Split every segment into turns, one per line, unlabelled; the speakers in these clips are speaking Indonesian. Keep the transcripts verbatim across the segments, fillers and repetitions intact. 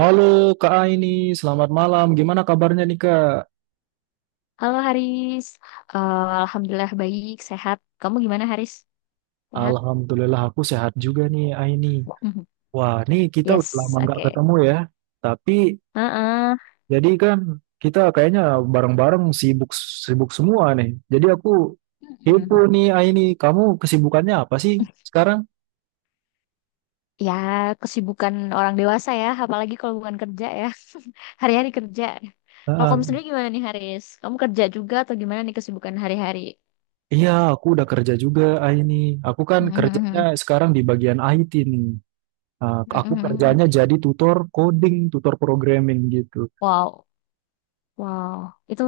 Halo Kak Aini, selamat malam. Gimana kabarnya nih Kak?
Halo Haris, Eh, Alhamdulillah baik, sehat. Kamu gimana Haris? Sehat?
Alhamdulillah aku sehat juga nih Aini.
Mhm.
Wah, nih kita udah
Yes,
lama nggak
oke.
ketemu ya. Tapi
Heeh.
jadi kan kita kayaknya bareng-bareng sibuk sibuk semua nih. Jadi aku
Mhm.
kepo nih Aini, kamu kesibukannya apa sih sekarang?
Ya, kesibukan orang dewasa ya, apalagi kalau bukan kerja ya. Hari-hari kerja. Kalau kamu
Heeh.
sendiri gimana nih Haris? Kamu kerja juga atau gimana nih kesibukan hari-hari?
Iya, aku udah kerja juga Aini. Aku kan kerjanya
Mhm.
sekarang di bagian I T nih. Nah, aku
Mhm.
kerjanya jadi tutor coding, tutor programming gitu.
Wow, wow. Itu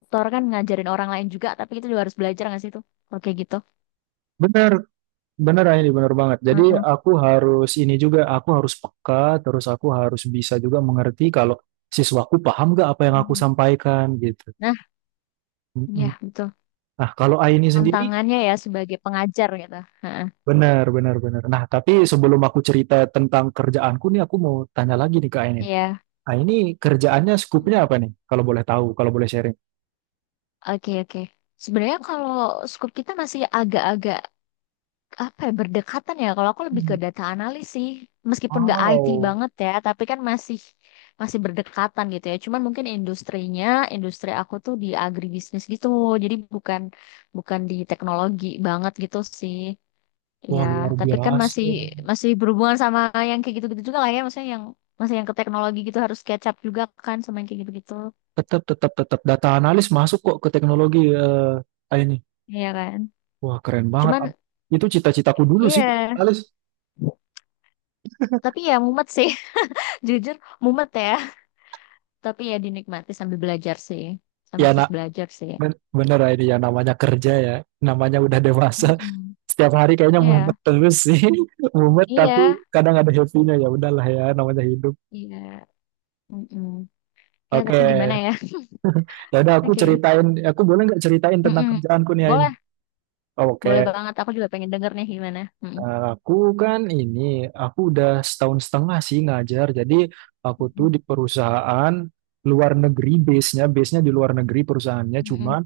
tutor kan ngajarin orang lain juga, tapi itu juga harus belajar nggak sih itu? Oke gitu.
Benar, Bener ini bener banget. Jadi
Heeh.
aku harus ini juga, aku harus peka, terus aku harus bisa juga mengerti kalau siswaku paham gak apa yang aku
Mhm.
sampaikan gitu.
Nah,
Mm-mm.
ya betul.
Nah kalau Aini sendiri,
Tantangannya ya sebagai pengajar gitu. Heeh.
bener bener bener. Nah tapi sebelum aku cerita tentang kerjaanku nih, aku mau tanya lagi nih ke Aini.
Iya.
Aini kerjaannya
Mm.
skupnya apa nih? Kalau boleh tahu, kalau boleh sharing.
Oke, oke. Sebenarnya kalau scoop kita masih agak-agak apa ya berdekatan ya. Kalau aku lebih ke
Hmm.
data analis sih. Meskipun nggak I T
Wow,
banget ya, tapi kan masih masih berdekatan gitu ya. Cuman mungkin industrinya, industri aku tuh di agribisnis gitu. Jadi bukan bukan di teknologi banget gitu sih. Iya,
wah luar
tapi kan
biasa.
masih masih berhubungan sama yang kayak gitu-gitu juga lah ya, maksudnya yang masih yang ke teknologi gitu harus catch up juga kan sama yang kayak gitu-gitu.
Tetap tetap tetap data analis masuk kok ke teknologi eh Aini.
Iya kan?
Wah, keren banget.
Cuman
Am. Itu cita-citaku dulu sih,
iya,
Alis.
tapi ya mumet sih. Jujur mumet ya, tapi ya dinikmati sambil belajar sih.
Ya,
Sambil
nak,
terus belajar sih.
ben- bener ya ini ya namanya kerja ya. Namanya udah dewasa.
Mm-mm.
Setiap hari kayaknya
Iya,
mumet terus sih. Mumet tapi
iya,
kadang ada happy-nya ya. Udahlah ya, namanya hidup.
iya. Mm-mm. Ya,
Oke.
tapi gimana ya?
Ya udah aku
Oke.
ceritain, Ya, aku boleh nggak ceritain tentang
Mm-mm.
kerjaanku nih ya ini?
Boleh,
Oh, Oke.
boleh banget. Aku juga pengen denger nih gimana. Mm-mm.
Eh, Aku kan ini, aku udah setahun setengah sih ngajar. Jadi aku tuh
Mm-mm.
di perusahaan luar negeri base-nya, base-nya di luar negeri perusahaannya. Cuma
Mm-mm.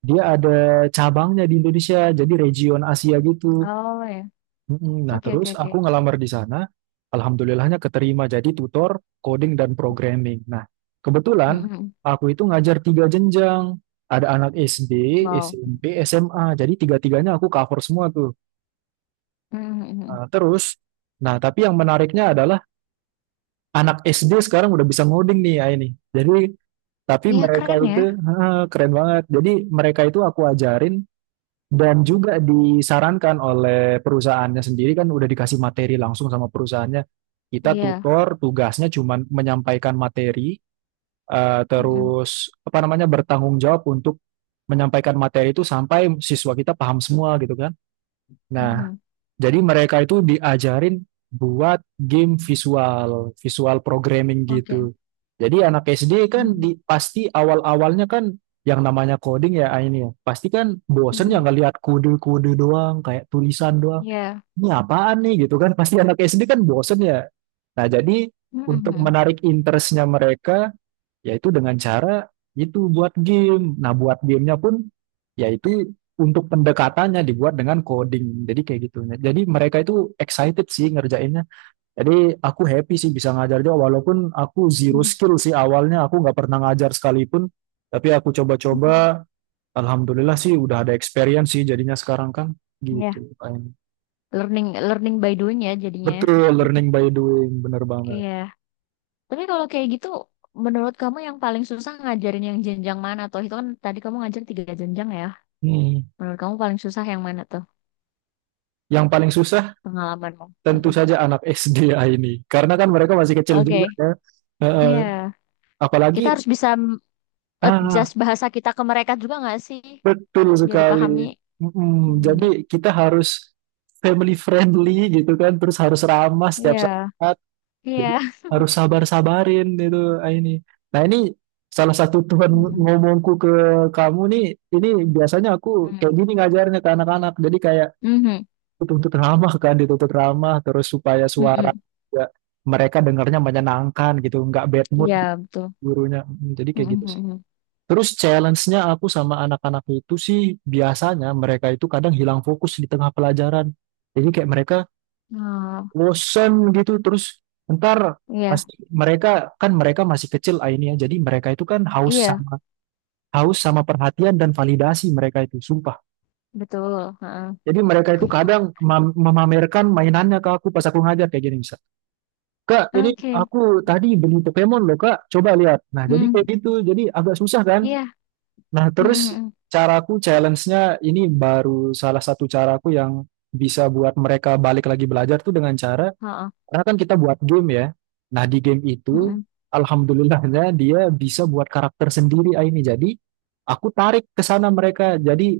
Dia ada cabangnya di Indonesia, jadi region Asia gitu.
Oh ya.
Mm-mm. Nah,
Oke, oke,
terus
oke.
aku ngelamar di sana, alhamdulillahnya keterima jadi tutor coding dan programming. Nah, kebetulan
Mm-mm.
aku itu ngajar tiga jenjang. Ada anak S D,
Wow.
S M P, S M A. Jadi tiga-tiganya aku cover semua tuh.
Mhm, mhm, mhm.
Nah, terus, nah tapi yang menariknya adalah anak S D sekarang udah bisa ngoding nih ya ini. Jadi, tapi
Iya
mereka
keren ya.
itu, keren banget. Jadi mereka itu aku ajarin Dan juga disarankan oleh perusahaannya sendiri kan udah dikasih materi langsung sama perusahaannya. Kita
Iya.
tutor, tugasnya cuma menyampaikan materi, eh,
Mhm,
terus apa namanya bertanggung jawab untuk menyampaikan materi itu sampai siswa kita paham semua gitu kan. Nah,
mhm.
jadi mereka itu diajarin buat game visual, visual programming
Oke.
gitu. Jadi anak S D kan
Mhm,
di, pasti awal-awalnya kan yang namanya coding ya ini ya. Pasti kan bosen ya
mhm.
ngelihat kode-kode doang, kayak tulisan doang.
Iya.
Ini apaan nih gitu kan. Pasti anak S D kan bosen ya. Nah jadi
Mhm,
untuk
mhm,
menarik interestnya mereka, yaitu dengan cara itu buat game. Nah, buat gamenya pun yaitu untuk pendekatannya dibuat dengan coding. Jadi kayak gitu. Jadi mereka itu excited sih ngerjainnya. Jadi aku happy sih bisa ngajar Jawa walaupun aku zero
mhm,
skill sih awalnya aku nggak pernah ngajar sekalipun. Tapi aku
mhm.
coba-coba, alhamdulillah sih udah ada experience sih jadinya sekarang kan
Iya.
gitu.
Learning learning by doing ya jadinya.
Betul, learning by doing, bener banget.
Iya. Tapi kalau kayak gitu, menurut kamu yang paling susah ngajarin yang jenjang mana? Tuh itu kan tadi kamu ngajar tiga jenjang ya.
Hmm.
Menurut kamu paling susah yang mana tuh
Yang paling susah
pengalamanmu?
tentu
Mhm.
saja anak S D ya ini. Karena kan mereka masih kecil juga
Oke.
ya. Heeh.
Iya. Kita
apalagi
harus bisa m-
ah
adjust bahasa kita ke mereka juga nggak sih?
betul
Biar
sekali.
dipahami.
Mm,
Hmm.
jadi kita harus family friendly gitu kan, terus harus ramah setiap
Iya.
saat. Jadi
Iya.
harus sabar-sabarin itu ini. Nah, ini salah satu Tuhan
Mhm,
ngomongku ke kamu nih, ini biasanya aku
mhm,
kayak gini ngajarnya ke anak-anak. Jadi kayak
mhm,
tuntut ramah kan dituntut ramah terus supaya suara
mhm.
juga mereka dengarnya menyenangkan gitu nggak bad mood
Iya
gitu
betul.
gurunya Mm, jadi kayak
Mhm,
gitu sih
mhm.
terus challenge-nya aku sama anak-anak itu sih biasanya mereka itu kadang hilang fokus di tengah pelajaran jadi kayak mereka
Oh
bosen gitu terus ntar
iya
pasti mereka kan mereka masih kecil ah ini ya jadi mereka itu kan haus
iya
sama haus sama perhatian dan validasi mereka itu sumpah
betul. Heeh.
jadi mereka itu kadang mem- memamerkan mainannya ke aku pas aku ngajar kayak gini misalnya Kak, ini
Oke.
aku tadi beli Pokemon loh, Kak. Coba lihat. Nah, jadi kayak
Mhm.
gitu. Jadi agak susah kan?
Iya.
Nah,
Mhm,
terus
mhm.
caraku challenge-nya ini baru salah satu caraku yang bisa buat mereka balik lagi belajar tuh dengan cara,
Heeh.
karena kan kita buat game ya. Nah, di game itu,
Mhm,
alhamdulillahnya dia bisa buat karakter sendiri ah, ini. Jadi, aku tarik ke sana mereka. Jadi,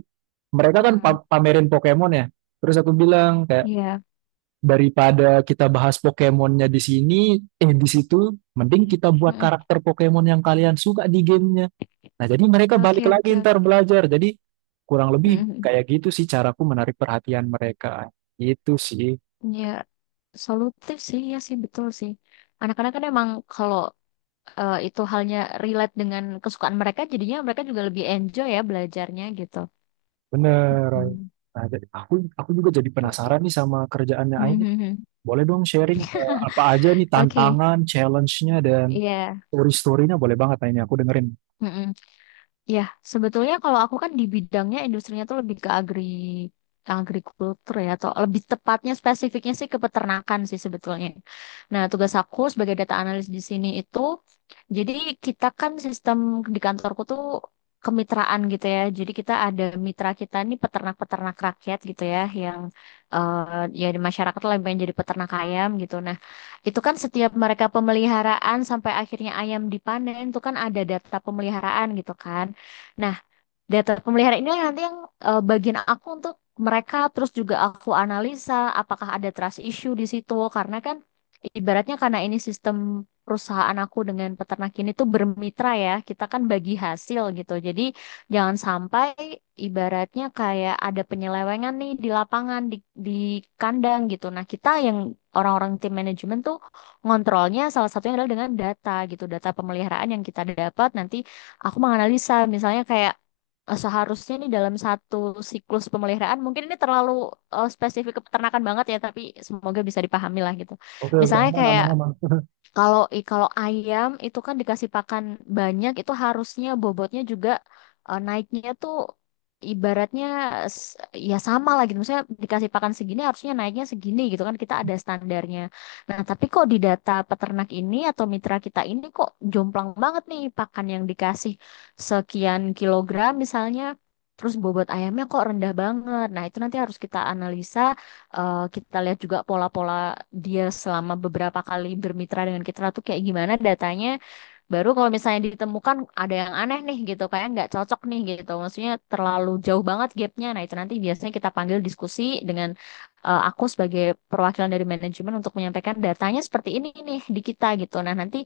mereka kan
mhm.
pa- pamerin Pokemon ya. Terus aku bilang,
Iya.
daripada kita bahas Pokemonnya di sini, eh di situ, mending kita buat
Mhm.
karakter Pokemon yang kalian suka di gamenya. Nah, jadi mereka
Oke
balik lagi
oke
ntar
oke.
belajar. Jadi kurang lebih
Mhm.
kayak gitu sih caraku menarik perhatian mereka. Itu sih,
Ya, solutif sih ya sih betul sih. Anak-anak kan emang kalau eh, itu halnya relate dengan kesukaan mereka, jadinya mereka juga lebih enjoy ya belajarnya gitu.
bener. Ain.
Mhm.
Nah, jadi aku aku juga jadi
Oke oke.
penasaran nih sama kerjaannya Ain.
Mhm,
Ini.
mhm.
Boleh dong sharing eh, apa aja nih
Oke.
tantangan, challenge-nya dan
Iya.
story-story-nya boleh banget Ain, ini aku dengerin.
Mhm. Ya, sebetulnya kalau aku kan di bidangnya industrinya tuh lebih ke agri agrikultur ya atau lebih tepatnya spesifiknya sih ke peternakan sih sebetulnya. Nah, tugas aku sebagai data analis di sini itu jadi kita kan sistem di kantorku tuh kemitraan gitu ya. Jadi kita ada mitra kita nih peternak-peternak rakyat gitu ya yang eh, ya di masyarakat lah yang pengen jadi peternak ayam gitu. Nah, itu kan setiap mereka pemeliharaan sampai akhirnya ayam dipanen itu kan ada data pemeliharaan gitu kan. Nah, data pemeliharaan ini nanti yang eh, bagian aku untuk mereka terus juga aku analisa apakah ada trust issue di situ karena kan ibaratnya karena ini sistem perusahaan aku dengan peternak ini tuh bermitra ya, kita kan bagi hasil gitu. Jadi jangan sampai ibaratnya kayak ada penyelewengan nih di lapangan di di kandang gitu. Nah, kita yang orang-orang tim manajemen tuh ngontrolnya salah satunya adalah dengan data gitu, data pemeliharaan yang kita dapat nanti aku menganalisa misalnya kayak eh, seharusnya nih dalam satu siklus pemeliharaan mungkin ini terlalu eh, spesifik ke peternakan banget ya tapi semoga bisa dipahami lah gitu.
Oke, oke,
Misalnya
aman,
kayak
aman, aman.
kalau i- kalau ayam itu kan dikasih pakan banyak itu harusnya bobotnya juga eh, naiknya tuh ibaratnya s- ya sama lah gitu. Misalnya dikasih pakan segini harusnya naiknya segini gitu kan kita ada standarnya. Nah, tapi kok di data peternak ini atau mitra kita ini kok jomplang banget nih pakan yang dikasih sekian kilogram misalnya terus bobot ayamnya kok rendah banget. Nah, itu nanti harus kita analisa eh, kita lihat juga pola-pola dia selama beberapa kali bermitra dengan kita tuh kayak gimana datanya. Baru kalau misalnya ditemukan ada yang aneh nih gitu, kayak nggak cocok nih gitu. Maksudnya terlalu jauh banget gapnya. Nah itu nanti biasanya kita panggil diskusi dengan eh, aku sebagai perwakilan dari manajemen untuk menyampaikan datanya seperti ini nih di kita gitu. Nah nanti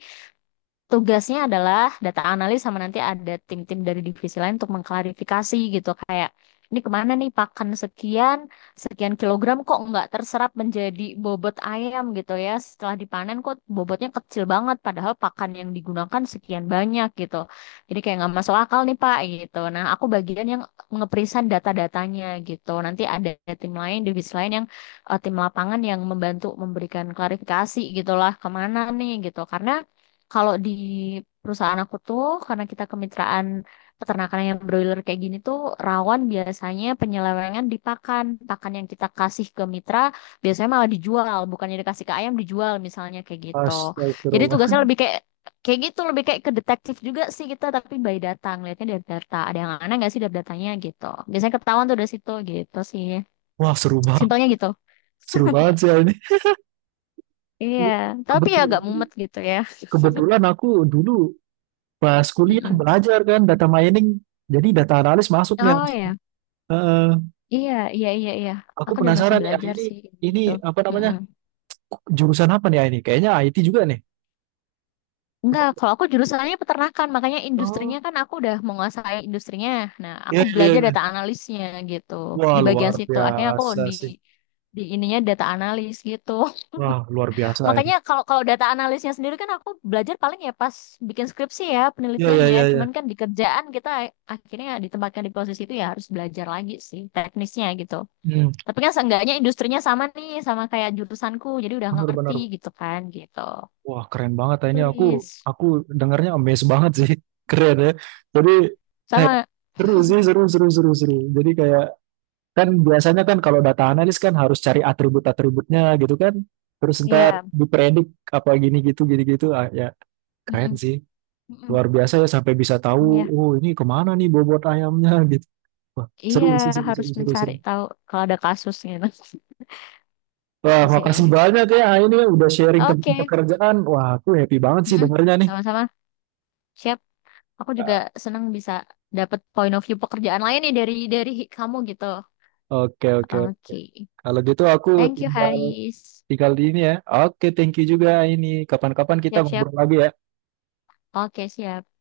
tugasnya adalah data analis sama nanti ada tim-tim dari divisi lain untuk mengklarifikasi gitu kayak ini kemana nih pakan sekian sekian kilogram kok nggak terserap menjadi bobot ayam gitu ya setelah dipanen kok bobotnya kecil banget padahal pakan yang digunakan sekian banyak gitu jadi kayak nggak masuk akal nih Pak gitu nah aku bagian yang ngeprisan data-datanya gitu nanti ada tim lain divisi lain yang eh, tim lapangan yang membantu memberikan klarifikasi gitulah kemana nih gitu karena kalau di perusahaan aku tuh, karena kita kemitraan peternakan yang broiler kayak gini tuh, rawan biasanya penyelewengan di pakan. Pakan yang kita kasih ke mitra biasanya malah dijual, bukannya dikasih ke ayam dijual misalnya kayak gitu. Jadi
Astagfirullah.
tugasnya lebih kayak kayak gitu, lebih kayak ke detektif juga sih kita, tapi by data, ngeliatnya dari data. Ada yang aneh nggak sih dari datanya gitu. Biasanya ketahuan tuh dari situ gitu sih.
Wah, seru banget.
Simpelnya gitu.
Seru banget sih Ain.
Iya,
Ke-
tapi ya agak
Kebetulan,
mumet gitu ya.
kebetulan aku dulu pas kuliah
Mm-mm.
belajar kan data mining. Jadi data analis masuk nih.
Oh
Ars.
ya.
Heeh.
Iya, iya, iya, iya.
aku
Aku juga masih
penasaran nih, ah,
belajar
ini
sih
ini
gitu.
apa namanya
Mm-mm.
jurusan apa nih ah, ini? Kayaknya I T juga nih.
Enggak, kalau aku jurusannya peternakan, makanya
Oh,
industrinya kan aku udah menguasai industrinya. Nah, aku
iya iya
belajar
iya.
data analisnya gitu.
Wah
Di bagian
luar
situ akhirnya aku
biasa
di
sih.
di ininya data analis gitu.
Wah luar biasa ini.
Makanya kalau kalau data analisnya sendiri kan aku belajar paling ya pas bikin skripsi ya,
Iya
penelitian
iya
ya.
iya. iya.
Cuman kan di kerjaan kita akhirnya ditempatkan di posisi itu ya harus belajar lagi sih teknisnya gitu.
Hmm,
Tapi kan seenggaknya industrinya sama nih, sama kayak jurusanku. Jadi udah ngerti
benar-benar.
gitu kan, gitu.
Wah keren banget ah, ini. Aku
Turis.
aku dengarnya amazed banget sih. Keren ya. Jadi kayak
Sama,
seru sih seru seru seru seru. Jadi Kan biasanya kan kalau data analis kan harus cari atribut-atributnya gitu kan. Terus ntar
iya.
dipredik apa gini gitu gini gitu. Ah, ya keren
Mm-mm,
sih.
mm-mm,
Luar biasa ya sampai bisa tahu
iya,
oh ini kemana nih bobot ayamnya gitu. Wah, seru
iya
sih seru
harus
seru seru
mencari
seru.
tahu kalau ada kasus gitu.
Wah,
Gitu sih, ya.
makasih banyak ya ah, ini udah sharing tentang
Oke.
pekerjaan. Wah, aku happy banget sih
Mm-mm,
dengernya nih.
sama-sama. Siap. Aku juga senang bisa dapat point of view pekerjaan lain nih dari dari kamu gitu.
Oke oke.
Oke.
Kalau gitu aku
Thank you,
tinggal
Haris.
tinggal di ini ya. Oke, thank you juga ini. Kapan-kapan kita
Siap-siap.
ngobrol lagi ya.
Oke, siap.